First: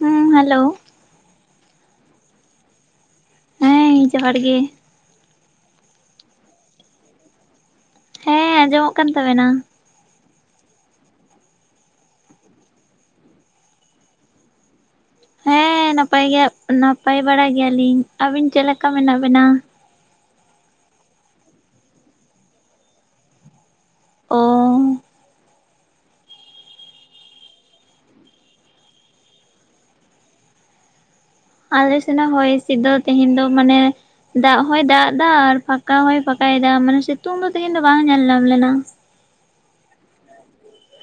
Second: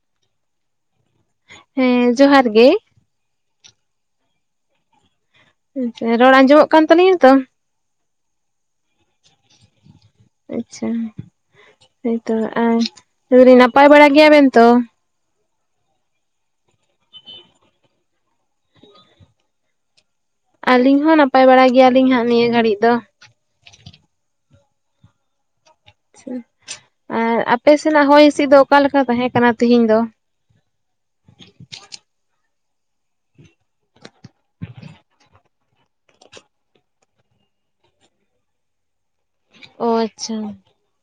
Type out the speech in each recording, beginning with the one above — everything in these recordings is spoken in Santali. ᱦᱩᱸ ᱦᱮᱞᱳ ᱦᱮᱸ ᱡᱚᱦᱟᱨ ᱜᱮ᱾ ᱦᱮᱸ ᱡᱚᱦᱟᱨ ᱜᱮ᱾ [unintelligible] ᱨᱚᱲ ᱟᱸᱡᱚᱢᱚᱜ ᱠᱟᱱ ᱛᱟᱞᱤᱧᱟ ᱛᱚ ᱦᱮᱸ ᱟᱸᱡᱚᱢᱚᱜ ᱠᱟᱱ ᱛᱟᱵᱮᱱᱟ᱾ ᱟᱪᱪᱷᱟ ᱦᱳᱭᱛᱚ ᱟᱨ ᱱᱟᱯᱟᱭ ᱵᱟᱲᱟ ᱜᱮᱭᱟ ᱵᱮᱱ ᱛᱚ᱾ ᱦᱮᱸ ᱱᱟᱯᱟᱭ ᱜᱮᱭᱟ ᱱᱟᱯᱟᱭ ᱵᱟᱲᱟ ᱜᱮᱭᱟᱞᱤᱧ ᱾ ᱟᱹᱵᱤᱱ ᱪᱮᱞᱮᱠᱟ ᱢᱮᱱᱟᱜ ᱵᱮᱱᱟ? ᱟᱹᱞᱤᱧ ᱦᱚᱸ ᱱᱟᱯᱟᱭ ᱵᱟᱲᱟ ᱜᱮᱭᱟᱞᱤᱧ ᱦᱟᱸᱜ ᱱᱤᱭᱟᱹ ᱜᱷᱟᱹᱲᱤᱡ ᱫᱚ᱾ ᱚᱸ ᱟᱪᱪᱷᱟ, ᱟᱨ ᱟᱯᱮ ᱥᱮᱱᱟᱜ ᱦᱚᱭ ᱦᱤᱸᱥᱤᱫ ᱫᱚ ᱚᱠᱟᱞᱮᱠᱟ ᱛᱟᱦᱮᱸ ᱠᱟᱱᱟ ᱛᱤᱦᱤᱧ ᱫᱚ? ᱟᱞᱮ ᱥᱮᱱᱟᱜ ᱦᱚᱭ ᱦᱥᱤᱫ ᱫᱚ, ᱛᱮᱦᱮᱧ ᱫᱚ ᱢᱟᱱᱮ ᱫᱟᱜ ᱦᱚᱭ ᱫᱟᱜ ᱫᱟ ᱟᱨ ᱯᱷᱟᱸᱠᱟ ᱦᱚᱸᱭ ᱯᱷᱟᱸᱟᱭ ᱫᱟ, ᱢᱟᱱᱮ ᱥᱤᱛᱩᱝ ᱫᱚ ᱛᱦᱤᱱ ᱫᱚ ᱵᱟᱝ ᱧᱮᱞ ᱧᱟᱢ ᱞᱮᱱᱟ᱾ ᱚ ᱟᱪᱪᱷᱟ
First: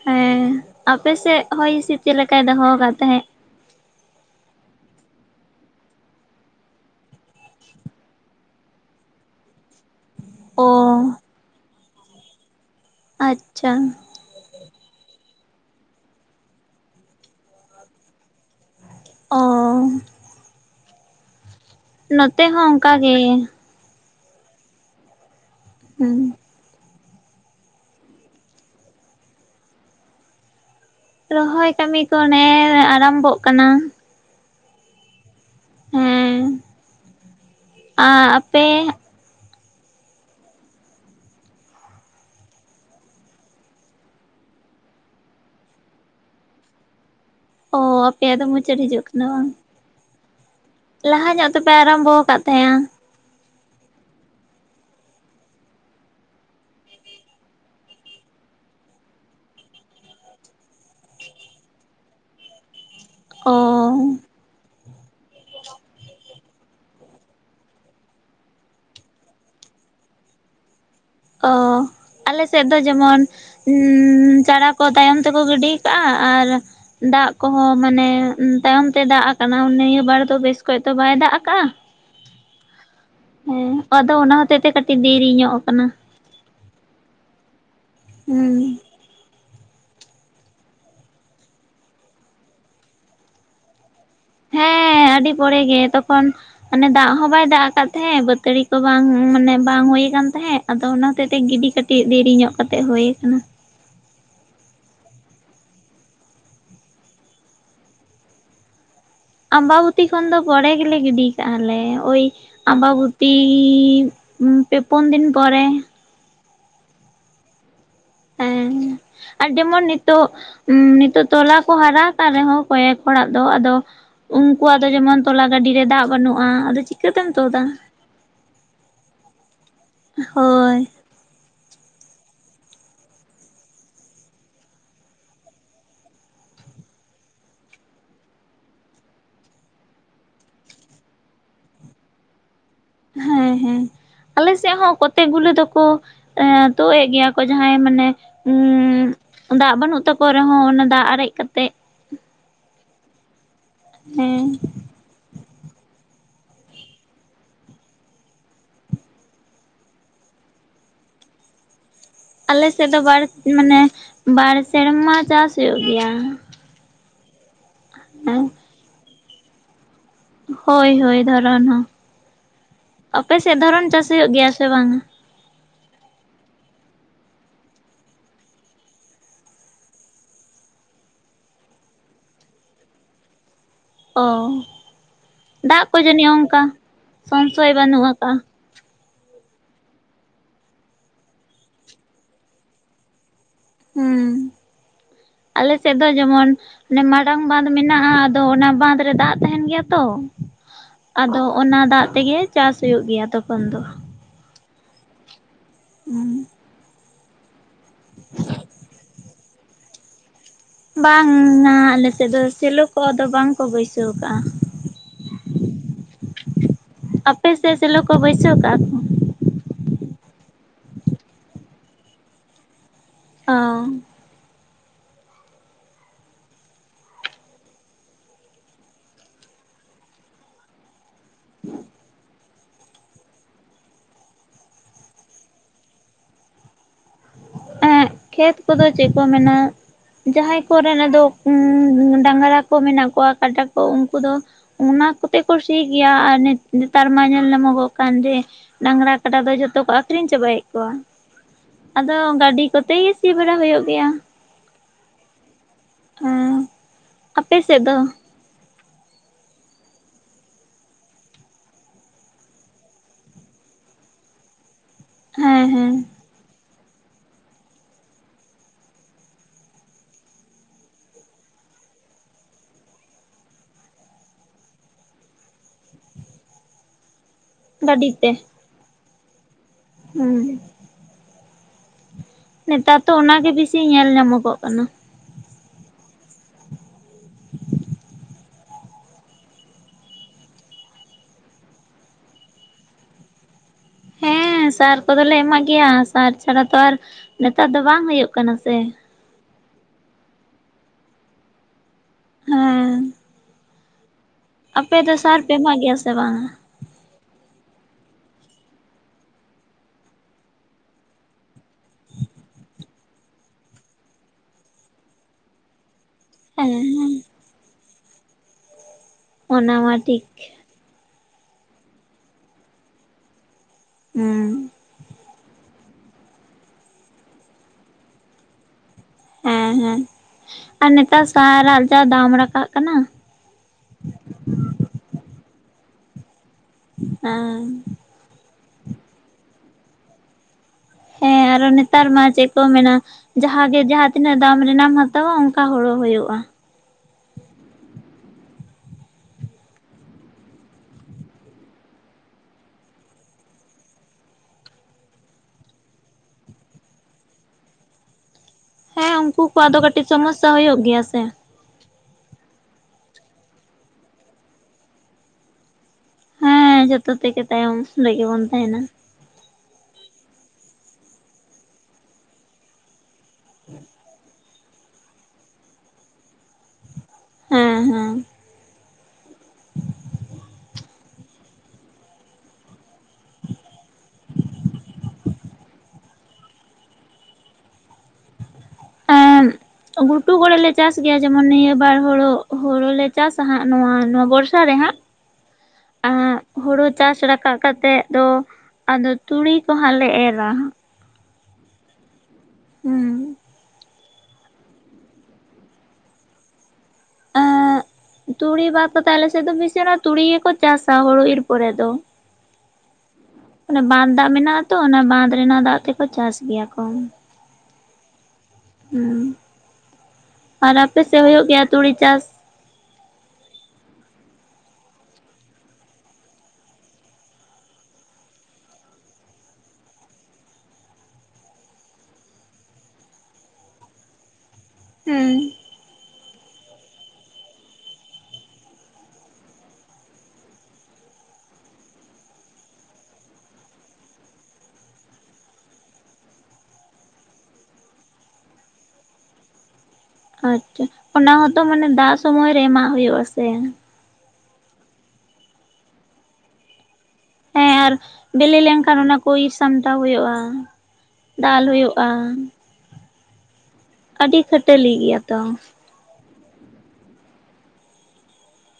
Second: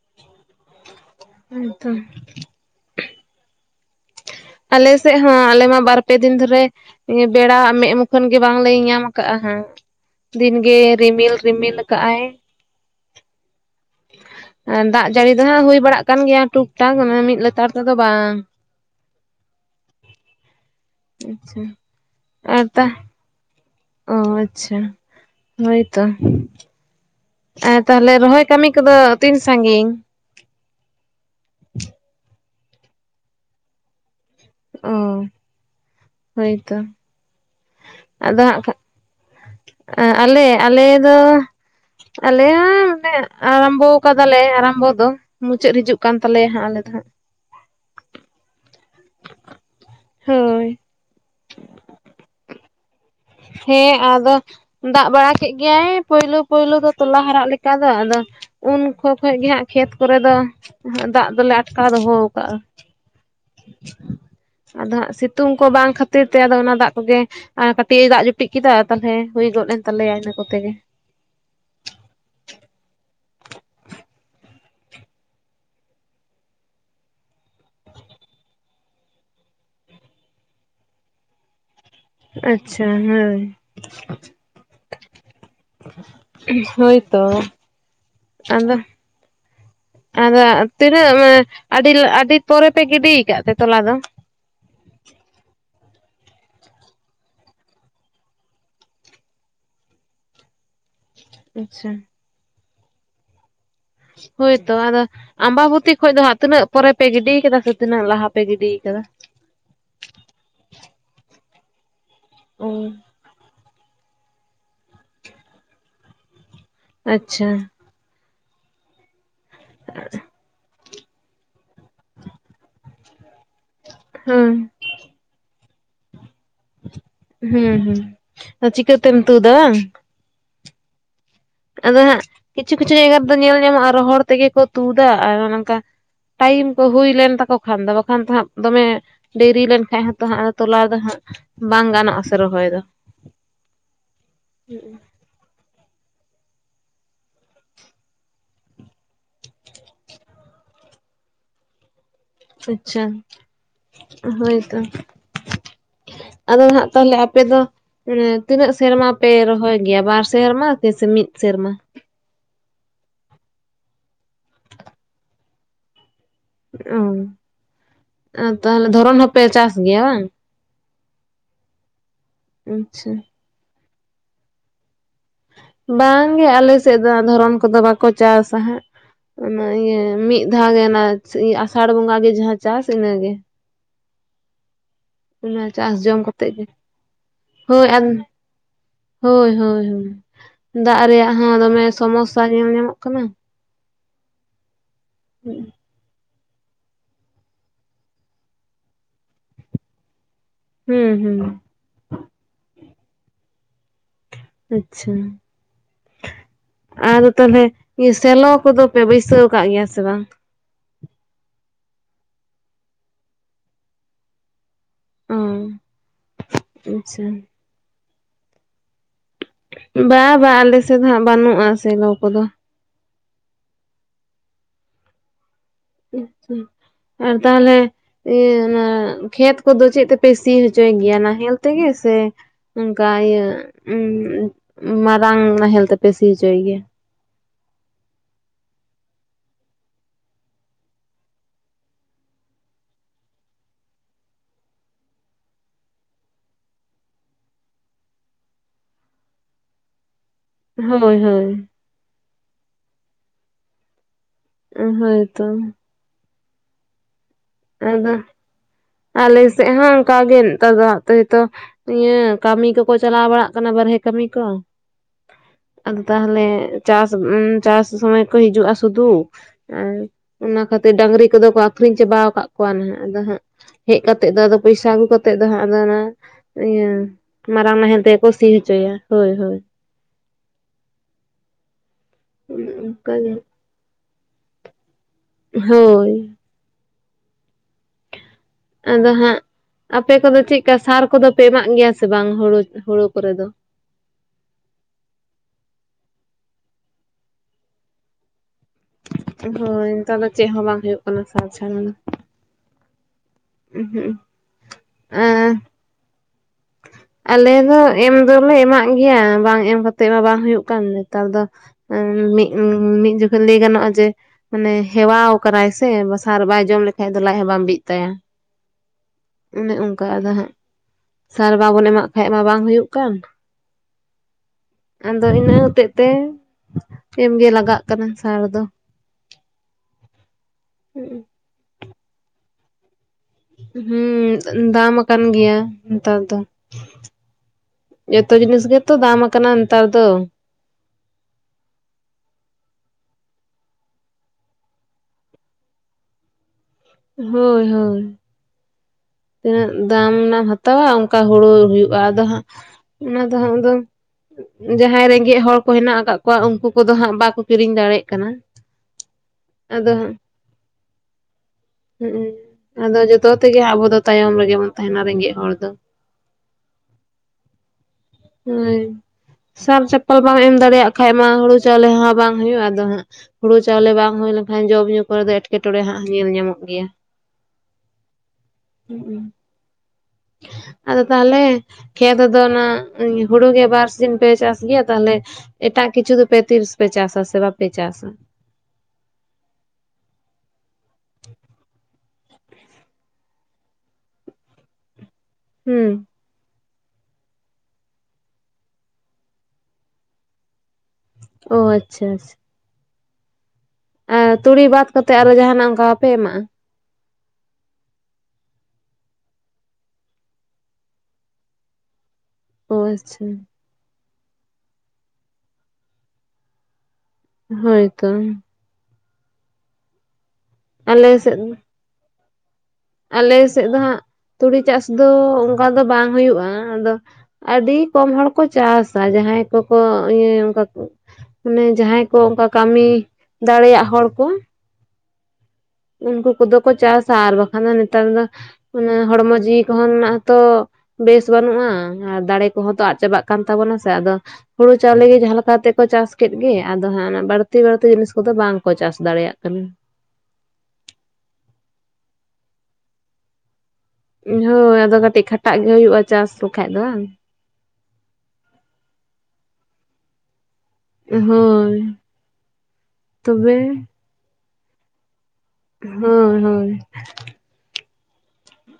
ᱦᱮᱸ ᱟᱯᱮᱥᱮᱜ ᱦᱚᱭ ᱦᱮᱸᱛᱚ ᱦᱤᱸᱥᱤᱫ ᱪᱮᱜ ᱞᱮᱠᱟᱭ ᱫᱚᱦᱚ ᱠᱟᱜ ᱛᱟᱦᱮᱸᱜ? ᱟᱞᱮᱥᱮᱜ ᱦᱚᱸ ᱟᱞᱮ ᱢᱟ ᱵᱟᱨ ᱯᱮ ᱫᱤᱱ ᱫᱷᱚᱨᱮ ᱤᱭᱟᱹ ᱵᱮᱲᱟᱭᱟᱜ ᱢᱮᱜ ᱢᱩᱠᱷᱚᱱ ᱜᱮ ᱵᱟᱝᱞᱮ ᱧᱮᱧᱟᱢ ᱠᱟᱜᱼᱟ ᱦᱟᱸ ᱚ ᱫᱤᱱᱜᱮ ᱨᱤᱢᱤᱞ ᱨᱤᱢᱤᱞ ᱠᱟᱜᱼᱟᱭ ᱟᱪᱪᱷᱟ ᱫᱟᱜ ᱡᱟᱹᱲᱤ ᱫᱚ ᱦᱟᱸᱜ ᱦᱩᱭ ᱵᱟᱲᱟᱜ ᱠᱟᱱ ᱜᱮᱭᱟ ᱴᱩᱠ ᱴᱟᱠ ᱢᱟᱱᱮ ᱢᱤᱫ ᱞᱮᱛᱟᱲ ᱛᱮᱫᱚ ᱵᱟᱝ᱾ ᱚ ᱟᱪᱪᱷᱟ ᱱᱚᱛᱮ ᱟᱨ ᱦᱚᱸ ᱛᱟ ᱚᱝᱠᱟ ᱜᱮ᱾ ᱚ ᱟᱪᱪᱷᱟ ᱦᱳᱭᱛᱚ ᱦᱩᱸ ᱮ ᱛᱟᱦᱚᱞᱮ ᱨᱚᱦᱚᱭ ᱠᱟᱹᱢᱤ ᱠᱚᱫᱚ ᱛᱤᱱ ᱥᱟᱺᱜᱤᱧ? ᱨᱚᱦᱚᱭ ᱠᱟᱹᱢᱤ ᱠᱚ ᱚᱱᱮ ᱟᱨᱟᱢᱵᱚᱜ ᱠᱟᱱᱟ ᱚᱸ ᱦᱮ ᱛᱚ ᱟᱸ ᱟᱯᱮ? ᱟᱞᱮ ᱟᱞᱮ ᱫᱚ ᱟᱞᱮᱦᱚ ᱢᱟᱱᱮ ᱟᱨᱟᱢᱵᱚᱣ ᱠᱟᱫᱟᱞᱮ ᱟᱨᱟᱢᱵᱚ ᱫᱚ᱾ ᱢᱩᱪᱟᱹᱫ ᱦᱤᱡᱩᱜ ᱠᱟᱱ ᱛᱟᱞᱮᱭᱟ ᱦᱟᱸᱜ ᱟᱞᱮ ᱫᱚ ᱦᱟᱸᱜ ᱚᱸ ᱟᱯᱮᱭᱟᱜ ᱫᱚ ᱢᱩᱪᱟᱹᱫ ᱦᱤᱡᱩᱜ ᱠᱟᱱᱟ ᱵᱟᱝ ᱦᱳᱭ ᱞᱟᱦᱟ ᱧᱚᱜ ᱫᱚ ᱵᱟᱭ ᱟᱨᱟᱢᱵᱚ ᱠᱟᱜ ᱛᱟᱦᱮᱸᱼᱟ ᱦᱮᱸ ᱟᱫᱚ ᱫᱟᱜ ᱵᱟᱲᱟ ᱠᱮᱜ ᱜᱮᱭᱟᱭ ᱯᱳᱭᱞᱳ ᱯᱳᱭᱞᱳ ᱫᱚ ᱛᱚᱞᱟ ᱦᱟᱨᱟᱜ ᱞᱮᱠᱟ ᱫᱚ ᱟᱫᱚ ᱩᱱᱠᱚ ᱠᱷᱚᱡ ᱜᱮ ᱦᱟᱸᱜ ᱠᱷᱮᱛ ᱠᱚᱨᱮ ᱫᱚ ᱫᱟᱜ ᱫᱚᱞᱮ ᱟᱴᱠᱟᱣ ᱫᱚᱦᱚ ᱠᱟᱜᱼᱟ ᱚᱸ ᱟᱫᱚ ᱦᱟᱸᱜ ᱥᱤᱛᱩᱝ ᱠᱚ ᱵᱟᱝ ᱠᱷᱟᱹᱛᱤᱨ ᱛᱮ ᱟᱫᱚ ᱚᱱᱟ ᱫᱟᱜ ᱠᱚᱜᱮ ᱟᱨ ᱠᱟᱹᱴᱤᱡ ᱮ ᱫᱟᱜ ᱡᱩᱴᱩᱡ ᱠᱮᱫᱟ ᱛᱟᱞᱦᱮ ᱦᱩᱭ ᱜᱚᱫ ᱞᱮᱱ ᱛᱟᱞᱮᱭᱟ ᱤᱱᱟᱹ ᱠᱚᱛᱮᱜᱮ ᱚ ᱟᱞ ᱥᱮᱫ ᱫᱚ ᱡᱮᱢᱚᱱ ᱪᱟᱨᱟ ᱠᱚ ᱛᱟᱭᱚᱢ ᱛᱮᱠᱚ ᱜᱤᱰᱤ ᱠᱟᱜᱼᱟ ᱟᱨ ᱫᱟᱜ ᱠᱚᱦᱚᱸ ᱢᱟᱱᱮ ᱛᱟᱭᱚᱢ ᱛᱮ ᱫᱟᱜ ᱟᱠᱟᱱᱟ ᱱᱤᱭᱟᱹ ᱵᱟᱨ ᱫᱚ ᱵᱮᱥ ᱠᱚᱡ ᱫᱚ ᱵᱟᱭ ᱫᱟᱜ ᱟᱠᱟᱜᱼᱟ ᱟᱪᱪᱷᱟ ᱦᱮᱸ ᱦᱮᱸ ᱟᱫᱚ ᱚᱱᱟ ᱦᱚᱛᱮᱜ ᱛᱮ ᱠᱟᱹᱴᱤᱡ ᱫᱮᱭᱨᱤ ᱧᱚᱜ ᱠᱟᱱᱟ᱾ ᱦᱳᱭᱛᱚ ᱟᱫᱚ ᱦᱩᱸ ᱟᱫᱚ ᱟᱸ ᱛᱤᱱᱟᱹᱜ ᱢᱟᱱᱮ ᱟᱹᱰᱤ ᱟᱹᱰᱤ ᱯᱚᱨᱮ ᱯᱮ ᱜᱤᱰᱤ ᱠᱟᱜ ᱛᱮ ᱛᱚᱞᱟ ᱫᱚ ᱦᱮᱸ ᱟᱹᱰᱤ ᱯᱚᱨᱮ ᱜᱮ ᱛᱚᱠᱷᱚᱱ ᱢᱟᱱᱮ ᱫᱟᱜ ᱦᱚᱸ ᱵᱟᱭ ᱫᱟᱜ ᱟᱠᱟᱜ ᱛᱟᱦᱮᱸᱜ ᱵᱟᱹᱛᱟᱹᱲᱤ ᱠᱚ ᱵᱟᱝ ᱢᱟᱱᱮ ᱵᱟᱝ ᱦᱳᱭ ᱠᱟᱱ ᱛᱟᱦᱮᱸᱜ ᱟᱫᱚ ᱚᱱᱟ [unintelligible] ᱛᱮ ᱜᱤᱰᱤ ᱟᱪᱪᱷᱟ ᱠᱟᱴᱤᱡ ᱫᱮᱭᱨᱤᱧᱚᱜ ᱠᱟᱛᱮᱜ ᱦᱳᱭ ᱠᱟᱱᱟ ᱦᱳᱭᱛᱚ ᱟᱫᱚ ᱟᱢᱵᱟᱵᱚᱛᱤ ᱠᱷᱚᱡ ᱫᱚ ᱦᱟᱸᱜ ᱛᱤᱱᱟᱹᱜ ᱯᱚᱨᱮ ᱯᱮ ᱜᱤᱰᱤ ᱠᱟᱫᱟ ᱥᱮ ᱛᱤᱱᱟᱹᱜ ᱞᱟᱦᱟ ᱯᱮ ᱜᱤᱰᱤ ᱠᱟᱫᱟ? ᱟᱢᱵᱟᱵᱩᱛᱤ ᱠᱷᱚᱱ ᱫᱚ ᱯᱚᱨᱮ ᱜᱮᱞᱮ ᱜᱤᱰᱤ ᱠᱟᱜᱼᱟ ᱞᱮ ᱳᱭ ᱚ ᱟᱢᱵᱟᱵᱩ ᱛᱤ ᱯᱮ ᱯᱷᱳᱱ ᱫᱤᱱ ᱯᱚᱨᱮ ᱟᱪᱪᱷᱟ ᱦᱮᱸ ᱟᱨ ᱰᱮᱢᱚᱱ ᱱᱤᱛᱚᱜ ᱱᱤᱛᱚᱜ ᱛᱚᱞᱟ ᱠᱚ ᱦᱟᱨᱟ ᱟᱠᱟᱱ ᱨᱮᱦᱚᱸ ᱠᱚᱭᱮᱠ ᱦᱚᱲᱟᱜ ᱫᱚ ᱟᱫᱚ ᱦᱮᱸ ᱩᱱᱠᱩᱣᱟᱜ ᱫᱚ ᱡᱮᱢᱚᱱ ᱛᱚᱞᱟ ᱜᱟᱹᱰᱤ ᱨᱮ ᱫᱟᱜ ᱵᱟᱹᱱᱩᱜᱼᱟ ᱟᱫᱚ ᱪᱤᱠᱠᱟᱛᱮᱢ ᱛᱩᱫᱟ ᱦᱩᱸ ᱦᱩᱸ ᱪᱤᱠᱟᱹᱛᱮᱢ ᱛᱩᱫᱟ ᱵᱟᱝ ᱦᱳᱭ᱾ ᱟᱫᱚ ᱦᱟᱸᱜ ᱠᱤᱪᱷᱩ ᱠᱤᱪᱷᱩ ᱡᱟᱭᱜᱟ ᱨᱮᱫᱚ ᱧᱮᱞ ᱧᱟᱢᱚᱜᱼᱟ ᱨᱚᱦᱚᱲ ᱛᱮᱜᱮ ᱠᱚ ᱛᱩᱫᱟ ᱟᱨ ᱱᱚᱝᱠᱟ ᱴᱟᱭᱤᱢ ᱠᱚ ᱦᱩᱭ ᱞᱮᱱ ᱛᱟᱠᱚ ᱠᱷᱟᱱ ᱫᱚ ᱵᱟᱠᱷᱟᱱ ᱫᱚ ᱦᱟᱸᱜ ᱫᱚᱢᱮ ᱰᱮᱨᱤ ᱞᱮᱱᱠᱷᱟᱱ ᱦᱚᱸᱛᱚ ᱛᱚᱞᱟᱫᱚ ᱦᱟᱸᱜ ᱵᱟᱝ ᱜᱟᱱᱚᱜ ᱟᱥᱮ ᱨᱚᱦᱚᱭ ᱫᱚ᱾ ᱦᱮᱸ ᱦᱮᱸ ᱟᱞᱮ ᱥᱮᱫ ᱦᱚᱸ ᱠᱚᱛᱮᱠ ᱜᱩᱞᱤ ᱫᱚᱠᱚ ᱮᱸ ᱛᱳᱜ ᱮᱜ ᱜᱮᱭᱟ ᱠᱚ ᱡᱟᱦᱟᱸᱭ ᱢᱟᱱᱮ ᱫᱟᱜ ᱵᱟᱹᱱᱩᱜ ᱛᱟᱠᱚ ᱨᱮᱦᱚᱸ ᱚᱱᱟ ᱫᱟᱜ ᱟᱨᱮᱡ ᱠᱟᱛᱮᱜ ᱟᱪᱪᱷᱟ ᱦᱮᱸ ᱦᱳᱭ ᱛᱚ [unintelligible] ᱟᱫᱚ ᱦᱟᱸᱜ ᱛᱟᱦᱚᱞᱮ ᱟᱯᱮ ᱫᱚ ᱢᱮ ᱛᱤᱱᱟᱹᱜ ᱥᱮᱨᱢᱟ ᱯᱮ ᱨᱚᱦᱚᱭ ᱜᱮᱭᱟ, ᱵᱟᱨ ᱥᱮᱨᱢᱟ ᱥᱮ ᱢᱤᱫ ᱥᱮᱨᱢᱟ? ᱟᱞᱮᱥᱮᱫ ᱫᱚ ᱵᱟᱨ ᱢᱟᱱᱮ ᱵᱟᱨ ᱥᱮᱨᱢᱟ ᱪᱟᱥ ᱦᱩᱭᱩᱜ ᱜᱮᱭᱟ᱾ ᱚ, ᱛᱟᱦᱚᱞᱮ ᱫᱷᱚᱨᱚᱱ ᱦᱚᱸᱯᱮ ᱪᱟᱥ ᱜᱮᱭᱟ ᱵᱟᱝ? ᱦᱳᱭ ᱦᱳᱭ ᱫᱷᱚᱨᱚᱱ ᱦᱚᱸ, ᱟᱪᱪᱷᱟ ᱟᱯᱮᱥᱮᱫ ᱫᱷᱚᱨᱚᱱ ᱪᱟᱥ ᱦᱩᱭᱩᱜ ᱜᱮᱭᱟ ᱥᱮ ᱵᱟᱝᱟ? ᱵᱟᱝᱜᱮ ᱟᱞᱮ ᱥᱮᱫ ᱫᱚ ᱫᱷᱚᱨᱚᱱ ᱠᱚᱫᱚ ᱵᱟᱠᱚ ᱪᱟᱥᱟ ᱦᱟᱸᱜ᱾ ᱚᱱᱟ ᱤᱭᱟᱹ ᱢᱤᱫ ᱫᱷᱟᱣ ᱜᱮ ᱚᱱᱟ ᱟᱥᱟᱲ ᱵᱚᱸᱜᱟ ᱜᱮ ᱡᱟᱦᱟᱸ ᱪᱟᱥ ᱤᱱᱟᱹᱜᱮ᱾ ᱚ ᱚᱱᱟ ᱫᱟᱜ ᱪᱟᱥ ᱠᱚ ᱡᱚᱢ ᱡᱟᱹᱱᱤᱡ ᱠᱟᱛᱮᱜ ᱚᱱᱠᱟ ᱜᱮ ᱥᱚᱝᱥᱚᱭ ᱦᱳᱭ ᱟᱨ ᱵᱟᱹᱱᱩᱜ ᱟᱠᱟᱫᱼᱟ᱾ ᱦᱳᱭ ᱦᱳᱭ ᱦᱳᱭ ᱫᱟᱜ ᱨᱮᱭᱟᱜ ᱦᱚᱸ ᱫᱚᱢᱮ ᱥᱚᱢᱚᱥᱥᱟ ᱧᱮᱞ ᱧᱟᱢᱚᱜ ᱠᱟᱱᱟ᱾ ᱦᱮᱸ ᱟᱞᱮ ᱟ ᱥᱮᱫ ᱫᱚ ᱡᱮᱢᱚᱱ ᱚᱱᱮ ᱢᱟᱨᱟᱝ ᱵᱟᱸᱫ ᱢᱮᱱᱟᱜᱼᱟ ᱟᱫᱚ ᱚᱱᱟ ᱵᱟᱸᱫ ᱨᱮ ᱫᱟᱜ ᱛᱟᱦᱮᱸᱱ ᱜᱮᱭᱟ ᱛᱚ᱾ ᱦᱩᱸ ᱦᱩᱸ ᱟᱫᱚ ᱚᱱᱟ ᱫᱟᱜ ᱛᱮᱜᱮ ᱪᱟᱥ ᱦᱩᱭᱩᱜ ᱜᱮᱭᱟ ᱛᱚᱠᱷᱚᱱ ᱫᱚ᱾ ᱟᱪᱪᱷᱟ [unintelligible] ᱟᱫᱚ ᱛᱟᱦᱚᱞᱮ ᱥᱮᱞᱚ ᱠᱚᱫᱚ ᱯᱮ ᱵᱟᱹᱭᱥᱟᱹᱣ ᱠᱟᱫ ᱜᱮᱭᱟ ᱥᱮ ᱵᱟᱝ? ᱵᱟᱝ ᱟ ᱟᱞᱮᱥᱮᱫ ᱫᱚ ᱥᱮᱞᱚ ᱠᱚ ᱫᱚ ᱵᱟᱝᱠᱚ ᱵᱟᱹᱭᱥᱟᱹᱣ ᱟᱠᱟᱜᱼᱟ᱾ ᱚ ᱟᱪᱪᱷᱟ ᱟᱯᱮ ᱥᱮᱫ ᱥᱮᱠᱚ ᱠᱚ ᱵᱟᱹᱭᱥᱟᱹᱣ ᱠᱟᱜᱼᱟ ᱠᱚ? ᱵᱟ ᱵᱟᱝ ᱟᱞᱮᱥᱮᱫ ᱫᱚ ᱵᱟᱹᱱᱩᱜᱼᱟ ᱥᱮᱞᱚ ᱠᱚᱫᱚ᱾ ᱚ ᱟᱪ ᱪᱷᱟ ᱟᱨ ᱛᱟᱦᱚᱞᱮ ᱤᱭᱟᱹ ᱚᱱᱟ ᱠᱷᱮᱛ ᱠᱚᱫᱚ ᱪᱮᱫ ᱛᱮᱯᱮ ᱥᱤ ᱦᱚᱪᱚᱭ ᱜᱮᱭᱟ? ᱦᱮᱞ ᱛᱮᱜᱮ ᱥᱮ ᱚᱱᱠᱟ ᱤᱭᱟᱹ ᱢᱟᱨᱟᱝ ᱱᱟᱦᱮᱞ ᱛᱮᱯᱮ ᱥᱤ ᱦᱚᱪᱚᱭ ᱜᱮᱭᱟ? ᱮᱸᱜ ᱠᱷᱮᱛ ᱠᱚᱫᱚ ᱪᱮᱫ ᱠᱚ ᱢᱮᱱᱟ ᱡᱟᱦᱟᱸᱭ ᱠᱚᱨᱮᱱ ᱟᱫᱚ ᱰᱟᱝᱨᱟ ᱠᱚ ᱢᱮᱱᱟᱜ ᱠᱚᱣᱟ ᱠᱟᱰᱟ ᱠᱚ ᱩᱱᱠᱩ ᱫᱚ ᱚᱱᱟ ᱠᱚᱛᱮ ᱠᱩ ᱥᱤ ᱜᱮᱭᱟ ᱟᱨ ᱱᱮᱛᱟᱨ ᱢᱟ ᱧᱮᱞ ᱧᱟᱢᱚᱜᱚᱜ ᱠᱟᱱ ᱡᱮ ᱰᱟᱝᱨᱟ ᱠᱟᱰᱟ ᱫᱚ ᱡᱚᱛᱚ ᱠᱚ ᱟᱠᱷᱨᱤᱧ ᱪᱟᱵᱟᱭ ᱦᱳᱭ ᱦᱳᱭ ᱟᱫᱚ ᱜᱟᱹᱰᱤ ᱠᱚᱛᱮ ᱜᱮ ᱥᱤ ᱵᱟᱲᱟ ᱦᱩᱭᱩᱜ ᱜᱮᱭᱟ᱾ ᱦᱳᱭᱛᱚ ᱦᱮᱸ ᱟᱯᱮ ᱥᱮᱫ ᱫᱚ ᱟᱫᱚ ᱟᱞᱮ ᱥᱮᱫ ᱦᱚᱸ ᱚᱱᱠᱟ ᱜᱮ ᱱᱮᱛᱟᱨ ᱫᱚ ᱫᱟᱜᱛᱮ ᱛᱚ, ᱤᱭᱟᱹ ᱠᱟᱹᱢᱤ ᱠᱚᱠᱚ ᱪᱟᱞᱟᱣ ᱵᱟᱲᱟᱜ ᱠᱟᱱᱟ ᱵᱟᱨᱦᱮ ᱠᱟᱹᱢᱤ ᱠᱚ, ᱦᱮᱸ ᱦᱮᱸ ᱟᱫᱚ ᱛᱟᱦᱞᱮ ᱪᱟᱥ ᱩ ᱪᱟᱥ ᱥᱚᱢᱚᱭ ᱠᱚ ᱦᱤᱡᱩᱜᱼᱟ ᱥᱩᱫᱩ, ᱟᱨ ᱚᱱᱟ ᱠᱷᱟᱹᱛᱤᱨ ᱰᱟᱝᱨᱤ ᱠᱚᱫᱚ ᱠᱚ ᱟᱠᱷᱨᱤᱧ ᱪᱟᱵᱟ ᱟᱠᱟ ᱠᱚ ᱱᱟ ᱟᱫᱚ ᱦᱟᱸᱜ ᱦᱮᱡ ᱠᱟᱛᱮᱜ ᱫᱚᱫᱚ ᱯᱚᱭᱥᱟ ᱟᱹᱜᱩ ᱠᱟᱛᱮᱜ ᱫᱚ ᱦᱟᱸᱜ ᱟᱫᱚ ᱚᱱᱟ ᱤᱭᱟᱹ ᱢᱟᱨᱟᱝ ᱱᱟᱦᱮᱞ ᱜᱟᱹᱰᱤ ᱛᱮᱠᱚ ᱛᱮ ᱥᱤ ᱦᱚᱪᱚᱭᱟ᱾ ᱦᱳᱭ ᱦᱳᱭ ᱦᱩᱸ ᱱᱮᱛᱟᱨ ᱛᱚ ᱚᱱᱠᱟᱜᱮ ᱚᱱᱟᱜᱮ ᱵᱤᱥᱤ ᱧᱮᱞ ᱧᱟᱢᱚᱜᱚᱜ ᱠᱟᱱᱟ᱾ ᱦᱳᱭ [inaudible] ᱟᱫᱚ ᱦᱟᱸᱜ ᱟᱯᱮ ᱠᱚᱫᱚ ᱪᱮᱫᱠᱟ ᱥᱟᱨ ᱠᱚᱫᱚ ᱯᱮ ᱮᱢᱟᱜ ᱜᱮᱭᱟ ᱥᱮ ᱵᱟᱝ ᱦᱩᱲᱩ ᱦᱩᱲᱩ ᱠᱚᱨᱮ ᱫᱚ? ᱦᱮ ᱥᱟᱨ ᱠᱚᱫᱚᱞᱮ ᱮᱢᱟᱜ ᱜᱮᱭᱟ ᱥᱟᱨ ᱪᱷᱟᱲᱟ ᱛᱚ ᱟᱨ ᱱᱮᱛᱟᱨ ᱫᱚ ᱵᱟᱝ ᱦᱩᱭᱩᱜ ᱠᱟᱱᱟ ᱥᱮ᱾ ᱦᱳᱭ ᱱᱮᱛᱟᱨ ᱫᱚ ᱪᱮᱫ ᱦᱚᱸ ᱵᱟᱝ ᱦᱩᱭᱩᱜ ᱠᱟᱱᱟ ᱥᱟᱨ ᱪᱷᱟᱲᱟ᱾ ᱦᱮᱸ ᱦᱩᱸ ᱟᱯᱮ ᱫᱚ ᱥᱟᱨ ᱯᱮ ᱮᱢᱟᱜ ᱜᱮᱭᱟ ᱥᱮ ᱵᱟᱝᱟ? ᱟᱞᱮ ᱫᱚ ᱮᱢ ᱫᱚᱞᱮ ᱮᱢᱟᱜ ᱜᱮᱭᱟ ᱵᱟᱝ ᱮᱢ ᱠᱟᱛᱮᱫ ᱢᱟ ᱵᱟᱝ ᱦᱩᱭᱩᱜ ᱠᱟᱱ ᱱᱮᱛᱟᱨ ᱫᱚ᱾ ᱢᱤᱫ ᱢᱤᱫ ᱡᱚᱠᱷᱚᱱ ᱞᱟᱹᱭ ᱜᱟᱱᱚᱜᱼᱟ ᱡᱮ ᱢᱟᱱᱮ ᱦᱮᱣᱟᱠᱟᱭ ᱥᱮ ᱵᱟ ᱥᱟᱨ ᱵᱟᱭ ᱦᱮᱸ ᱡᱚᱢ ᱞᱮᱠᱷᱷᱟᱡ ᱦᱮᱸ ᱫᱚ ᱞᱟᱡ ᱦᱚᱸ ᱵᱟᱝ ᱵᱤᱜ ᱛᱟᱭᱟ ᱚᱱᱮ ᱚᱱᱟ ᱢᱟ ᱚᱱᱠᱟ ᱴᱷᱤᱠ ᱟᱫᱚ ᱦᱟᱸᱜ ᱥᱟᱨ ᱵᱟᱵᱚᱱ ᱮᱢᱟᱜ ᱠᱷᱟᱡ ᱢᱟ ᱵᱟᱝ ᱦᱩᱭᱩᱜ ᱠᱟᱱ ᱦᱩᱸ ᱟᱫᱚ ᱤᱱᱟᱹ ᱦᱚᱛᱮᱜ ᱛᱮ ᱮᱢᱜᱮ ᱞᱟᱜᱟᱜ ᱠᱟᱱᱟ ᱥᱟᱨ ᱫᱚ᱾ ᱦᱮᱸ ᱦᱮᱸ ᱟᱨ ᱱᱮᱛᱟᱨ ᱥᱟᱨᱟᱜ ᱡᱟ ᱫᱟᱢ ᱨᱟᱠᱟᱵ ᱠᱟᱱᱟ᱾ ᱦᱮᱸ ᱫᱟᱢ ᱟᱠᱟᱱ ᱜᱮᱭᱟ ᱱᱮᱛᱟᱨ ᱫᱚ ᱦᱮᱸ ᱡᱚᱛᱚ ᱡᱤᱱᱤᱥ ᱜᱮᱛᱚ ᱫᱟᱢ ᱟᱠᱟᱱᱟ ᱱᱮᱛᱟᱨ ᱫᱚ ᱦᱮᱸ ᱟᱨᱚ ᱱᱮᱛᱟᱨ ᱢᱟ ᱪᱮᱫ ᱠᱚ ᱢᱮᱱᱟ ᱡᱟᱦᱟᱸᱜᱮ ᱡᱟᱦᱟᱸ ᱛᱤᱱᱟᱹᱜ ᱫᱟᱢ ᱨᱮᱱᱟᱜ ᱮᱢ ᱦᱟᱛᱟᱣᱟ ᱚᱱᱠᱟ ᱦᱳᱲᱳ ᱦ ᱦᱩᱭᱩᱜᱼᱟ᱾ ᱦᱳᱭ ᱦᱳᱭ ᱛᱤᱱᱟᱹᱜ ᱫᱟᱢ ᱱᱟ ᱮᱢ ᱦᱟᱛᱟᱣᱟ ᱚᱱᱠᱟ ᱦᱩᱲᱩ ᱦᱩᱭᱩᱜᱼᱟ ᱟᱫᱚ ᱦᱟᱸᱜ ᱚᱱᱟ ᱫᱚ ᱦᱟᱸᱜ ᱟᱫᱚ ᱡᱟᱦᱟᱸᱭ ᱨᱮᱸᱜᱮᱡ ᱦᱚᱲ ᱠᱚ ᱦᱮᱱᱟᱜ ᱟᱠᱟᱫ ᱠᱚᱣᱟ ᱩᱱᱠᱩ ᱠᱚᱫᱚ ᱦᱟᱸᱜ ᱵᱟᱠᱚ ᱠᱤᱨᱤᱧ ᱫᱟᱲᱮᱭᱟᱜ ᱠᱟᱱᱟ᱾ ᱦᱮᱸ ᱩᱱᱠᱩ ᱠᱚᱣᱟᱜ ᱫᱚ ᱠᱟᱹᱴᱤᱡ ᱥᱳᱚᱢᱚᱥᱥᱟ ᱦᱩᱭᱩᱜ ᱜᱮᱭᱟ ᱥᱮ ᱦᱮᱸ ᱟᱫᱚ ᱡᱚᱛᱚ ᱛᱮᱜᱮ ᱟᱵᱚ ᱫᱚ ᱛᱟᱭᱚᱢ ᱨᱮᱜᱮ ᱵᱚᱱ ᱛᱟᱦᱮᱱᱟ ᱨᱮᱸᱜᱮᱡ ᱦᱚᱲ ᱫᱚ ᱦᱮᱸ ᱡᱚᱛᱚ ᱛᱮᱜᱮ ᱛᱟᱭᱚᱢ ᱨᱮᱜᱮ ᱵᱚᱱ ᱛᱟᱦᱮᱱᱟ ᱦᱳᱭ ᱥᱟᱨ ᱪᱟᱯᱚᱱ ᱵᱟᱢ ᱮᱢ ᱫᱟᱲᱮᱭᱟᱜ ᱠᱷᱟᱡ ᱢᱟ ᱦᱩᱲᱩ ᱪᱟᱣᱞᱮ ᱦᱚᱸ ᱵᱟᱝ ᱦᱩᱭᱩᱜᱼᱟ ᱟᱫᱚ ᱦᱟᱸᱜ ᱦᱩᱲᱩ ᱪᱟᱣᱞᱮ ᱵᱟᱝ ᱦᱩᱭ ᱞᱮᱱᱠᱷᱟᱱ ᱡᱚᱢᱼ ᱧᱩ ᱠᱚᱨᱮ ᱫᱚ ᱮᱴᱠᱮᱴᱚᱬᱮ ᱦᱟᱸᱜ ᱧᱮᱞ ᱧᱟᱢᱚᱜ ᱜᱮᱭᱟ ᱦᱮᱸ ᱦᱮᱸ ᱟᱫᱚ ᱛᱟᱦᱚᱞᱮ ᱠᱷᱮᱛ ᱨᱮᱫᱚ ᱚᱱᱟ ᱦᱩᱲᱩ ᱜᱮ ᱵᱟᱨᱥᱤᱱ ᱯᱮ ᱪᱟᱥ ᱜᱮᱭᱟ ᱛᱟᱦᱞᱮ ᱮᱴᱟᱜ ᱠᱤᱪᱷᱩ ᱫᱚᱯᱮ ᱛᱤᱥ ᱯᱮ ᱪᱟᱥᱟ ᱥᱮ ᱵᱟᱯᱮ ᱪᱟᱥᱟ ᱜᱷᱩᱴᱩ ᱠᱚᱨᱮᱞᱮ ᱪᱟᱥ ᱜᱮᱭᱟ ᱡᱮᱢᱚᱱ ᱱᱤᱭᱟᱹ ᱵᱟᱨ ᱦᱩᱲᱳ ᱦᱳᱲᱳ ᱞᱮ ᱪᱟᱥᱟ ᱦᱟᱸᱜ ᱱᱚᱣᱟ ᱱᱚᱣᱟ ᱵᱚᱨᱥᱟ ᱨᱮ ᱦᱟᱸᱜ ᱦᱩᱸ ᱦᱩᱲᱩ ᱪᱟᱥ ᱨᱟᱠᱟᱵ ᱠᱟᱛᱮᱜ ᱫᱚ ᱟᱫᱚ ᱛᱩᱲᱤ ᱠᱚᱦᱟᱸ ᱞᱮ ᱮᱨᱟ ᱚ ᱟᱪᱪᱷᱟ ᱟᱪᱪᱷᱟ ᱦᱩᱸ ᱟᱨ ᱛᱩᱲᱤ ᱵᱟᱫ ᱠᱟᱛᱮᱫ ᱟᱨᱚ ᱡᱟᱦᱱᱟᱜ ᱚᱱᱠᱟ ᱵᱟᱯᱮ ᱮᱢᱟᱜᱼᱟ ᱟᱻ ᱛᱩᱲᱤ ᱵᱟᱛ ᱠᱟᱛᱮ ᱟᱞᱮ ᱥᱮᱫ ᱫᱚ ᱚᱱᱟ ᱛᱩᱲᱤ ᱜᱮᱠᱚ ᱪᱟᱥᱟ ᱦᱩᱲᱩ ᱤᱨ ᱯᱚᱨᱮ ᱫᱚ᱾ ᱚ ᱟᱪᱪᱷᱟ ᱚᱱᱮ ᱵᱟᱸᱫ ᱫᱟᱜ ᱢᱮᱱᱟᱜ ᱟᱛᱚ ᱚᱱᱟ ᱵᱟᱸᱫ ᱨᱮᱱᱟᱜ ᱫᱟᱜ ᱛᱮᱠᱚ ᱪᱟᱥ ᱜᱮᱭᱟ ᱠᱚ᱾ ᱦᱚᱭᱛᱚ ᱦᱩᱸ ᱟᱨ ᱟᱞᱮ ᱟᱯᱮᱥᱮᱫ ᱥᱮᱫ ᱦᱩᱭᱩᱜ ᱜᱮᱭᱟ ᱛᱩᱲᱤ ᱪᱟᱥ? ᱟᱞᱮ ᱥᱮᱫ ᱫᱚ ᱦᱟᱸᱜ ᱛᱩᱲᱤ ᱪᱟᱥ ᱫᱚ ᱚᱱᱠᱟ ᱫᱚ ᱵᱟᱝ ᱦᱩᱭᱩᱜᱼᱟ ᱟᱫᱚ ᱟᱹᱰᱤ ᱠᱚᱢ ᱦᱚᱲ ᱠᱚ ᱪᱟᱥᱟ ᱡᱟᱦᱟᱸᱭ ᱠᱚᱠᱚ ᱤᱭᱟᱹ ᱚᱱᱠᱟ ᱢᱟᱱᱮ ᱡᱟᱦᱟᱸᱭ ᱠᱚ ᱚᱱᱠᱟ ᱠᱟᱹᱢᱤ ᱫᱟᱲᱮᱭᱟᱜ ᱦᱚᱲ ᱠᱚ ᱦᱮᱸ ᱩᱱᱠᱩ ᱠᱚᱫᱚ ᱠᱚ ᱪᱟᱥᱟ ᱟᱨ ᱵᱟᱠᱷᱟᱱ ᱫᱚ ᱱᱮᱛᱟᱨ ᱫᱚ ᱚᱱᱟ ᱦᱚᱲᱢᱚ ᱡᱤᱣᱤ ᱠᱚᱦᱟ ᱨᱮᱱᱟᱜ ᱦᱚᱸ ᱛᱚ ᱵᱮᱥ ᱵᱟᱹᱱᱩᱜᱼᱟ ᱟᱨ ᱫᱟᱲᱮ ᱠᱚᱦᱚᱸ ᱛᱚ ᱟᱫ ᱪᱟᱵᱟᱜ ᱠᱟᱱ ᱛᱟᱵᱚᱱᱟ ᱥᱮ ᱟᱫᱚ ᱦᱩᱲᱩ ᱪᱟᱣᱞᱮ ᱜᱮ ᱡᱟᱦᱟᱸ ᱞᱮᱠᱟ ᱛᱮ ᱠᱚ ᱪᱟᱥ ᱠᱮᱫ ᱜᱮ᱾ ᱟᱫᱚ ᱦᱟᱸᱜ ᱚᱱᱟ ᱵᱟᱹᱲᱛᱤ ᱵᱟᱹᱲᱛᱤ ᱡᱤᱱᱤᱥ ᱠᱚᱫᱚ ᱵᱟᱝ ᱠᱚ ᱪᱟᱥ ᱫᱟᱲᱮᱭᱟᱜ ᱠᱟᱱᱟ᱾ ᱟᱪᱪᱷᱟ ᱚᱱᱟ ᱦᱚᱸᱛᱚ ᱢᱟᱱᱮ ᱫᱟᱜ ᱥᱚᱢᱚᱭ ᱨᱮ ᱮᱢᱟᱜ ᱦᱩᱭᱩᱜᱼᱟ ᱥᱮ ᱦᱳᱭ ᱟᱫᱚ ᱠᱟᱹᱴᱤᱡ ᱠᱷᱟᱴᱟᱜ ᱜᱮ ᱦᱩᱭᱩᱜᱼᱟ᱾ ᱪᱟᱥ ᱞᱮᱠᱷᱟᱡ ᱫᱚ ᱵᱟᱝ ᱦᱮᱸ ᱟᱨ ᱵᱮᱞᱮ ᱞᱮᱱᱠᱷᱟᱱ ᱚᱱᱟ ᱠᱚ ᱤᱨ ᱥᱟᱢᱴᱟᱣ ᱦᱩᱭᱩᱜᱼᱟ᱾ ᱦᱳᱭ ᱛᱚᱵᱮ ᱟᱹᱰᱤ ᱠᱷᱟᱹᱴᱟᱹᱞᱤ ᱜᱮᱭᱟ ᱛᱚ ᱦᱳᱭ ᱦᱳᱭ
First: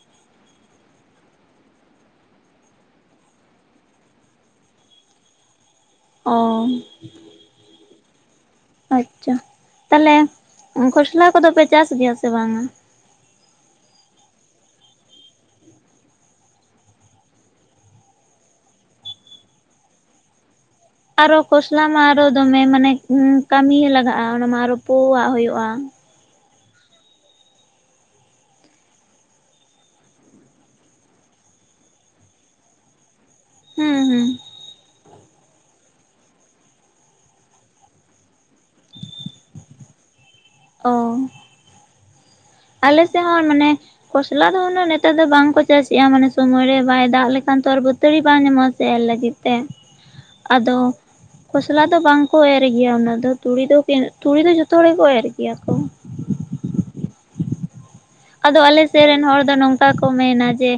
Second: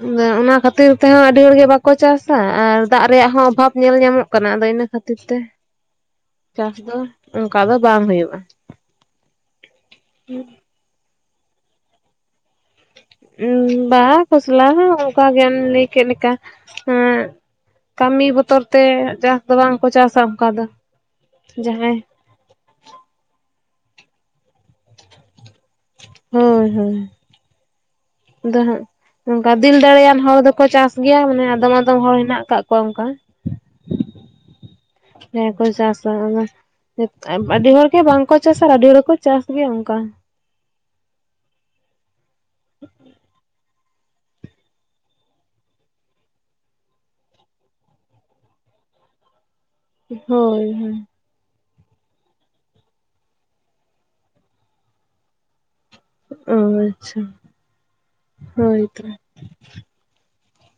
ᱟᱫᱚ ᱚᱱᱟ ᱠᱷᱟᱹᱛᱤᱨ ᱛᱮᱦᱚᱸ ᱟᱹᱰᱤ ᱦᱚᱲᱜᱮ ᱵᱟᱠᱚ ᱪᱟᱥᱟ ᱟᱨ ᱫᱟᱜ ᱨᱮᱭᱟᱜ ᱦᱚᱸ ᱚᱵᱷᱟᱵ ᱧᱮᱞ ᱧᱟᱢᱚᱜ ᱠᱟᱱᱟ᱾ ᱟᱫᱚ ᱤᱱᱟᱹ ᱠᱷᱟᱹᱛᱤᱨ ᱛᱮ ᱾ [inaudible] ᱪᱟᱥ ᱫᱚ ᱚᱱᱠᱟ ᱫᱚ ᱵᱟᱝ ᱦᱩᱭᱩᱜᱼᱟ᱾ ᱟᱪᱪᱷᱟ᱾ ᱛᱟᱦᱚᱞᱮ ᱠᱷᱚᱥᱞᱟ ᱠᱚᱫᱚ ᱯᱮ ᱪᱟᱥ ᱜᱮᱭᱟ ᱥᱮ ᱵᱟᱝᱟ? ᱵᱟ ᱠᱷᱚᱥᱞᱟ ᱦᱚᱸ ᱚᱱᱠᱟ ᱜᱮᱢ ᱞᱟᱹᱭ ᱠᱮᱫ ᱞᱮᱠᱟ ᱠᱟᱹᱢᱤ ᱵᱚᱛᱚᱨ ᱛᱮ ᱪᱟᱥ ᱫᱚ ᱵᱟᱝᱠᱚ ᱪᱟᱥᱟ ᱚᱱᱠᱟ ᱫᱚ ᱟᱨᱚ ᱠᱷᱚᱥᱞᱟ ᱢᱟ ᱡᱟᱦᱟᱸᱭ ᱟᱨᱚ ᱫᱚᱢᱮ ᱢᱟᱱᱮ ᱠᱟᱹᱢᱤ ᱞᱟᱜᱟᱜᱼᱟ ᱚᱱᱟ ᱢᱟ ᱟᱨ ᱨᱚ ᱯᱳᱣᱟᱜ ᱦᱩᱭᱩᱜᱼᱟ ᱦᱳᱭ ᱦᱳᱭ ᱫᱚ ᱦᱟᱜ ᱚᱝᱠᱟ ᱫᱤᱞ ᱫᱟᱲᱮᱭᱟᱱ ᱦᱚᱲ ᱫᱚᱠᱚ ᱪᱟᱥ ᱜᱮᱭᱟ ᱢᱟᱱᱮ ᱟᱫᱚᱢ ᱟᱫᱚᱢ ᱦᱚᱲ ᱦᱮᱱᱟᱜ ᱟᱠᱟᱜ ᱠᱚᱣᱟ ᱚᱱᱠᱟ ᱦᱩᱸ ᱦᱩᱸ ᱡᱟᱦᱟᱭ ᱠᱚ ᱪᱟᱥᱟ ᱟᱫᱚ ᱟᱹᱰᱤ ᱦᱚᱲ ᱜᱮ ᱵᱟᱝᱠᱚ ᱪᱟᱥᱟ ᱟᱹᱰᱤ ᱦᱚᱲ ᱜᱮ ᱠᱚ ᱪᱟᱥ ᱜᱮᱭᱟ ᱚᱱᱠᱟ ᱚ ᱟᱞᱮ ᱥᱮᱫ ᱦᱚᱸ ᱢᱟᱱᱮ ᱠᱷᱚᱥᱞᱟ ᱫᱚ ᱩᱱᱟᱹᱜ ᱱᱮᱛᱟᱨ ᱫᱚ ᱵᱟᱝᱠᱚ ᱪᱟᱥ ᱮᱼᱟ ᱢᱟᱱᱮ ᱥᱚᱢᱚᱭ ᱨᱮ ᱵᱟᱭ ᱫᱟᱜ ᱞᱮᱠᱷᱟᱱ ᱛᱚ ᱵᱟᱹᱛᱟᱹᱲᱤ ᱵᱟᱝ ᱧᱟᱢᱚᱜᱼᱟ ᱥᱮ ᱮᱨ ᱞᱟᱹᱜᱤᱫ ᱛᱮ ᱦᱳᱭ ᱟᱫᱚ ᱦᱳᱭ ᱠᱷᱚᱥᱞᱟ ᱫᱚ ᱵᱟᱝ ᱠᱚ ᱮᱨ ᱜᱮᱭᱟ ᱩᱱᱟᱹᱜ ᱫᱚ ᱛᱩᱲᱤ ᱫᱚ ᱛᱩᱲᱤ ᱫᱚ ᱡᱚᱛᱚ ᱦᱚᱲ ᱜᱮᱠᱚ ᱮᱨ ᱜᱮᱭᱟ ᱠᱚ᱾ ᱚ ᱟᱪᱪᱷᱟ ᱟᱫᱚ ᱟᱞᱮ ᱦᱳᱭᱛᱚ ᱥᱮᱫ ᱨᱮᱱ ᱦᱚᱲ ᱫᱚ ᱱᱚᱝᱠᱟ ᱠᱚ ᱢᱮᱱᱟ ᱡᱮ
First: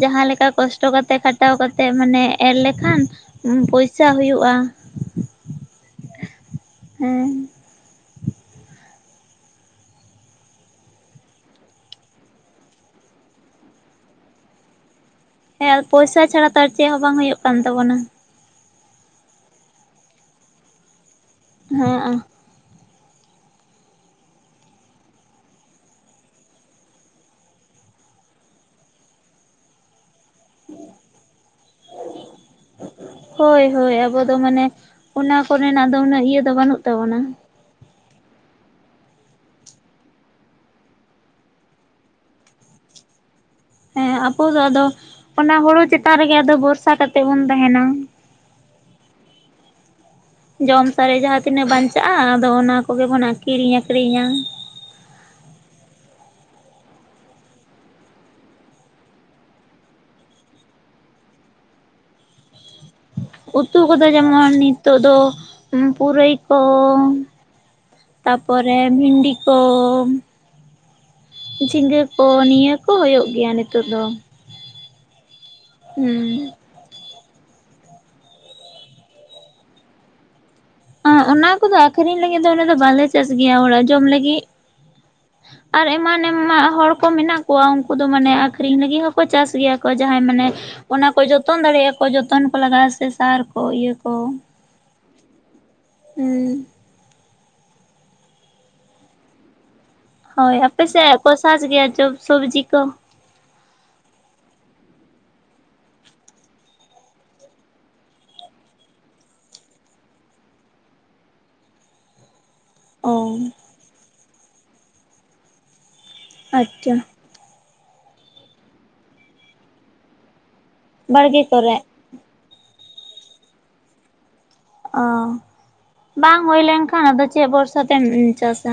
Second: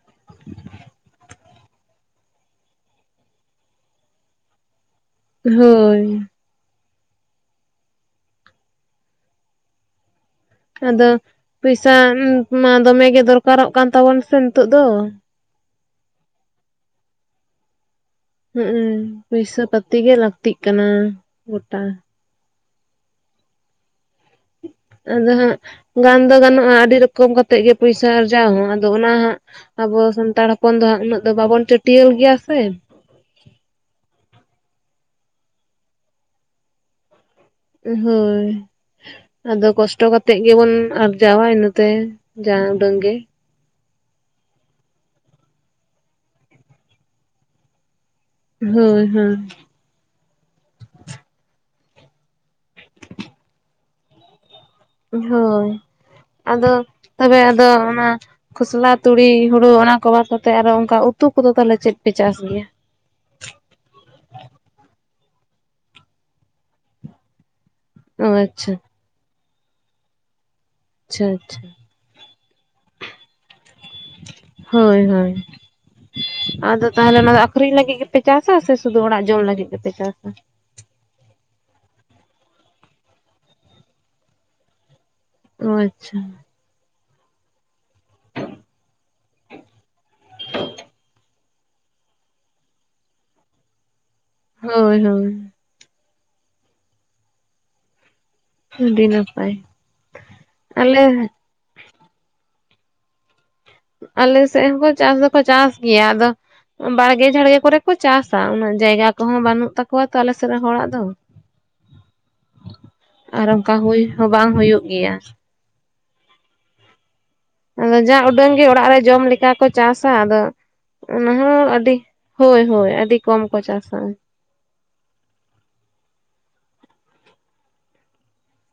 ᱡᱟᱦᱟᱸ ᱞᱮᱠᱟ ᱠᱚᱥᱴᱚ ᱠᱟᱛᱮᱜ ᱠᱷᱟᱴᱟᱣ ᱠᱟᱛᱮᱜ ᱢᱟᱱᱮ ᱮᱨ ᱞᱮᱠᱷᱟᱱ ᱯᱚᱭᱥᱟ ᱦᱩᱭᱩᱜᱼᱟ᱾ ᱦᱳᱭ ᱦᱮᱸ ᱟᱫᱚ ᱯᱚᱭᱥᱟ ᱢᱟ ᱫᱚᱢᱮᱜ ᱜᱮ ᱫᱚᱨᱠᱟᱨᱚᱜ ᱠᱟᱱ ᱛᱟᱵᱚᱱᱟ ᱥᱮ ᱱᱤᱛᱚᱜ ᱫᱚ᱾ ᱦᱮᱸ ᱟᱨ ᱯᱚᱭᱥᱟ ᱪᱷᱟᱲᱟ ᱛᱚ ᱟᱨ ᱪᱮᱫ ᱦᱚᱸ ᱵᱟᱝ ᱦᱩᱭᱩᱜ ᱠᱟᱱ ᱛᱟᱵᱚᱱᱟ ᱦᱩᱸᱜᱩ ᱯᱚᱭᱥᱟ ᱯᱟᱛᱤ ᱜᱮ ᱞᱟᱹᱠᱛᱤᱜ ᱠᱟᱱᱟ᱾ ᱜᱚᱴᱟ ᱦᱮᱸ ᱟ ᱟᱫᱚ ᱦᱟᱸᱜ ᱜᱟᱱ ᱫᱚ ᱜᱟᱱᱚᱜᱼᱟ ᱟᱹᱰᱤ ᱨᱚᱠᱚᱢ ᱠᱟᱛᱮᱜ ᱜᱮ ᱯᱚᱭᱥᱟ ᱟᱨᱡᱟᱣ ᱦᱚᱸ ᱟᱫᱚ ᱚᱱᱟ ᱦᱟᱸᱜ ᱟᱵᱚ ᱥᱟᱱᱛᱟᱲ ᱦᱚᱯᱚᱱ ᱫᱚ ᱦᱟᱸᱜ ᱩᱱᱟᱹᱜ ᱫᱚ ᱵᱟᱵᱚᱱ [unintelligible] ᱜᱮᱭᱟ ᱥᱮ ᱦᱳᱭ ᱦᱳᱭ ᱟᱵᱚ ᱢᱟᱱᱮ ᱚᱱᱟ ᱠᱚᱨᱮᱱᱟᱜ ᱫᱚ ᱩᱱᱟᱹᱜ ᱤᱭᱟᱹ ᱫᱚ ᱵᱟᱹᱱᱩᱜ ᱛᱟᱵᱚᱱᱟ᱾ ᱦᱳᱭ ᱟᱫᱚ ᱠᱚᱥᱴᱚ ᱠᱟᱛᱮᱜ ᱜᱮᱵᱚᱱ ᱟᱨᱡᱟᱣᱟ ᱤᱱᱟᱹᱛᱮ ᱡᱟ ᱩᱰᱟᱹᱝ ᱜᱮ ᱦᱮᱸ ᱟᱵᱚ ᱫᱚ ᱟᱫᱚ ᱚᱱᱟ ᱦᱩᱲᱩ ᱪᱮᱛᱟᱱ ᱨᱮᱜᱮ ᱟᱫᱚ ᱵᱚᱨᱥᱟ ᱠᱟᱛᱮᱜ ᱵᱚᱱ ᱛᱟᱦᱮᱱᱟ᱾ ᱦᱳᱭ ᱦᱳᱭ ᱡᱚᱢ ᱥᱟᱨᱮᱡ ᱡᱟᱦᱟᱸ ᱛᱤᱱᱟᱹᱜ ᱵᱟᱧᱪᱟᱜᱼᱟ᱾ ᱟᱫᱚ ᱚᱱᱟ ᱠᱚᱜᱮ ᱵᱚᱱ ᱟᱹᱠᱤᱨᱤᱧ ᱟᱹᱠᱷᱨᱤᱧᱟ᱾ ᱦᱳᱭ ᱟᱫᱚ ᱛᱚᱵᱮ ᱟᱫᱚ ᱚᱱᱟ ᱠᱷᱚᱥᱞᱟ ᱛᱩᱲᱤ ᱦᱩᱲᱳ ᱚᱱᱟ ᱠᱚ ᱵᱟᱫ ᱠᱟᱛᱮ ᱟᱨᱚ ᱚᱱᱠᱟ ᱩᱛᱩ ᱠᱚᱫᱚ ᱛᱟᱦᱚᱞᱮ ᱪᱮᱫ ᱯᱮ ᱪᱟᱥ ᱜᱮᱭᱟ? ᱩᱛᱩ ᱠᱚᱫᱚ ᱡᱮᱢᱚᱱ ᱱᱤᱛᱚᱜ ᱫᱚ ᱦᱩᱸ ᱯᱩᱨᱟᱹᱭ ᱠᱚ᱾ ᱚ ᱟᱪᱪᱷᱟ ᱛᱟᱯᱚᱨᱮ ᱵᱷᱤᱱᱰᱤ ᱠᱚᱻ ᱟᱪᱪᱷᱟ ᱟᱪᱪᱷᱟ ᱡᱷᱤᱸᱜᱟᱹ ᱠᱚ ᱱᱤᱭᱟᱹ ᱠᱚ ᱦᱩᱭᱩᱜ ᱜᱮᱭᱟ ᱱᱤᱛᱳᱜ ᱫᱚ᱾ ᱦᱳᱭ ᱦᱳᱭ᱾ ᱦᱩᱸ ᱟᱫᱚ ᱛᱟᱦᱚᱞᱮ ᱚᱱᱟ ᱫᱚ ᱟᱠᱷᱨᱤᱧ ᱞᱟᱹᱜᱤᱫ ᱜᱮᱯᱮ ᱪᱟᱥᱥᱟᱹ ᱥᱮ ᱥᱩᱫᱷᱩ ᱚᱲᱟᱜ ᱡᱚᱢ ᱞᱟᱹᱜᱤᱫ ᱜᱮᱯᱮ ᱪᱟᱥᱥᱟᱹ? ᱚᱱᱟ ᱠᱚᱫᱚ ᱟᱠᱷᱨᱤᱧ ᱞᱟᱹᱜᱤᱫ ᱫᱚ ᱚᱱᱟ ᱫᱚ ᱵᱟᱞᱮ ᱪᱟᱥ ᱜᱮᱭᱟ ᱚᱲᱟᱜ ᱡᱚᱢ ᱞᱟᱹᱜᱤᱫ᱾ ᱚ ᱟᱨ ᱟᱪᱪᱷᱟ ᱮᱢᱟᱱ ᱮᱢᱟᱱ ᱦᱚᱲ- ᱠᱚ ᱢᱮᱱᱟᱜ ᱠᱚᱣᱟ ᱩᱱᱠᱩ ᱫᱚ ᱢᱟᱱᱮ ᱟᱠᱠᱷᱨᱤᱧ ᱞᱟᱹᱜᱤᱫ ᱦᱚᱸᱠᱚ ᱪᱟᱥ ᱜᱮᱭᱟ ᱠᱚ ᱡᱟᱦᱟᱸᱭ ᱢᱟᱱᱮ᱾ ᱚᱱᱟ ᱠᱚ ᱡᱚᱛᱚᱱ ᱫᱟᱲᱮᱭᱟᱜᱼᱟ ᱠᱚ ᱡᱚᱛᱚᱱ ᱠᱚ ᱞᱟᱜᱟᱜᱼᱟ ᱥᱮ ᱥᱟᱨ ᱠᱚ ᱤᱭᱟᱹ ᱠᱚ᱾ ᱦᱳᱭ ᱦᱳᱭ᱾ ᱦᱩᱸ ᱟᱹᱰᱤ ᱱᱟᱯᱟᱭ᱾ ᱦᱳᱭ ᱟᱯ ᱟᱞᱮ ᱥᱮᱫ ᱠᱚ ᱥᱟᱪ ᱜᱮᱭᱟ ᱡᱚᱵ ᱥᱚᱵᱡᱤ ᱠᱚ? ᱟᱞᱮ ᱥᱮᱫ ᱦᱚᱸᱠᱚ ᱪᱟᱥ ᱫᱚᱠᱚ ᱪᱟᱥ ᱜᱮᱭᱟ ᱟᱫᱚ᱾ ᱵᱟᱲᱜᱮ ᱡᱷᱟᱲᱜᱮ ᱠᱚᱨᱮ ᱠᱚ ᱪᱟᱥᱟ ᱩᱱᱟᱹᱜ ᱡᱟᱭᱜᱟ ᱠᱚᱦᱚᱸ ᱵᱟᱹᱱᱩᱜ ᱛᱟᱠᱚᱣᱟ ᱛᱚ ᱟᱞᱮᱥᱮᱫ ᱨᱮᱱ ᱦᱚᱲᱟᱜ ᱫᱚ᱾ [inaudible] ᱟᱨ ᱚᱱᱠᱟ ᱦᱩᱭ ᱦᱚᱸ ᱵᱟᱝ ᱦᱩᱭᱩᱜ ᱜᱮᱭᱟ᱾ ᱟᱪᱪᱷᱟ᱾ ᱟᱫᱚ ᱡᱟ ᱩᱰᱟᱹᱝ ᱜᱮ ᱚᱲᱟᱜ ᱨᱮ ᱡᱚᱢ ᱞᱮᱠᱟ ᱠᱚ ᱪᱟᱥᱟ ᱟᱫᱚ ᱚᱱᱟ ᱵᱟᱲᱜᱮ ᱦᱚᱸ ᱠᱚᱨᱮ ᱟᱹᱰᱤᱻ ᱦᱳᱭ ᱦᱳᱭ ᱟᱹᱰᱤ ᱠᱚᱢ ᱠᱚ ᱪᱟᱥᱟ᱾ ᱚᱻ ᱵᱟᱝ ᱦᱩᱭ ᱞᱮᱱᱠᱷᱟᱱ ᱟᱫᱚ ᱪᱮᱫ ᱵᱷᱚᱨᱥᱟ ᱛᱮᱢ ᱪᱟᱥᱟᱹ᱾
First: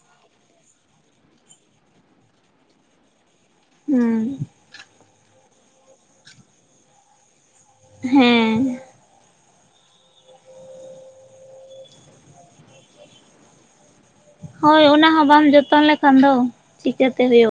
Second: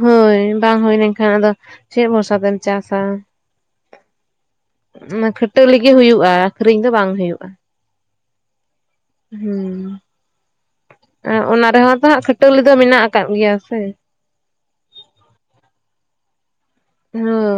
ᱦᱳᱭ ᱵᱟᱝ ᱦᱩᱭ ᱞᱮᱱᱠᱷᱟᱱ ᱟᱫᱚ ᱪᱮᱫ ᱵᱷᱚᱨᱥᱟ ᱛᱮᱢ ᱪᱟᱥᱟᱹ᱾ ᱦᱩᱸᱻ ᱚᱱᱟ ᱠᱷᱟᱹᱴᱟᱹ ᱞᱟᱹᱜᱤ ᱦᱩᱭᱩᱜᱼᱟ ᱟᱹᱷᱨᱤᱧ ᱫᱚ ᱵᱟᱝ ᱦᱩᱭᱩᱜᱼᱟ᱾ ᱦᱮᱸᱻ᱾ ᱦᱩᱸᱻ ᱚᱱᱟ ᱨᱮᱦᱚᱸ ᱛᱚ ᱦᱟᱜ ᱠᱷᱟᱹᱴᱟᱹᱞᱤ ᱫᱚ ᱢᱮᱱᱟᱜ ᱟᱠᱟᱫ ᱜᱮᱭᱟ ᱥᱮ᱾ ᱦᱳᱭ ᱚᱱᱟ ᱦᱚᱸ ᱵᱟᱢ ᱡᱚᱛᱚᱱ ᱞᱮᱠᱷᱟᱱ ᱫᱚ ᱪᱤᱠᱟᱹᱛᱮ ᱦᱳᱭ ᱦᱩᱭᱩᱜᱼᱟ᱾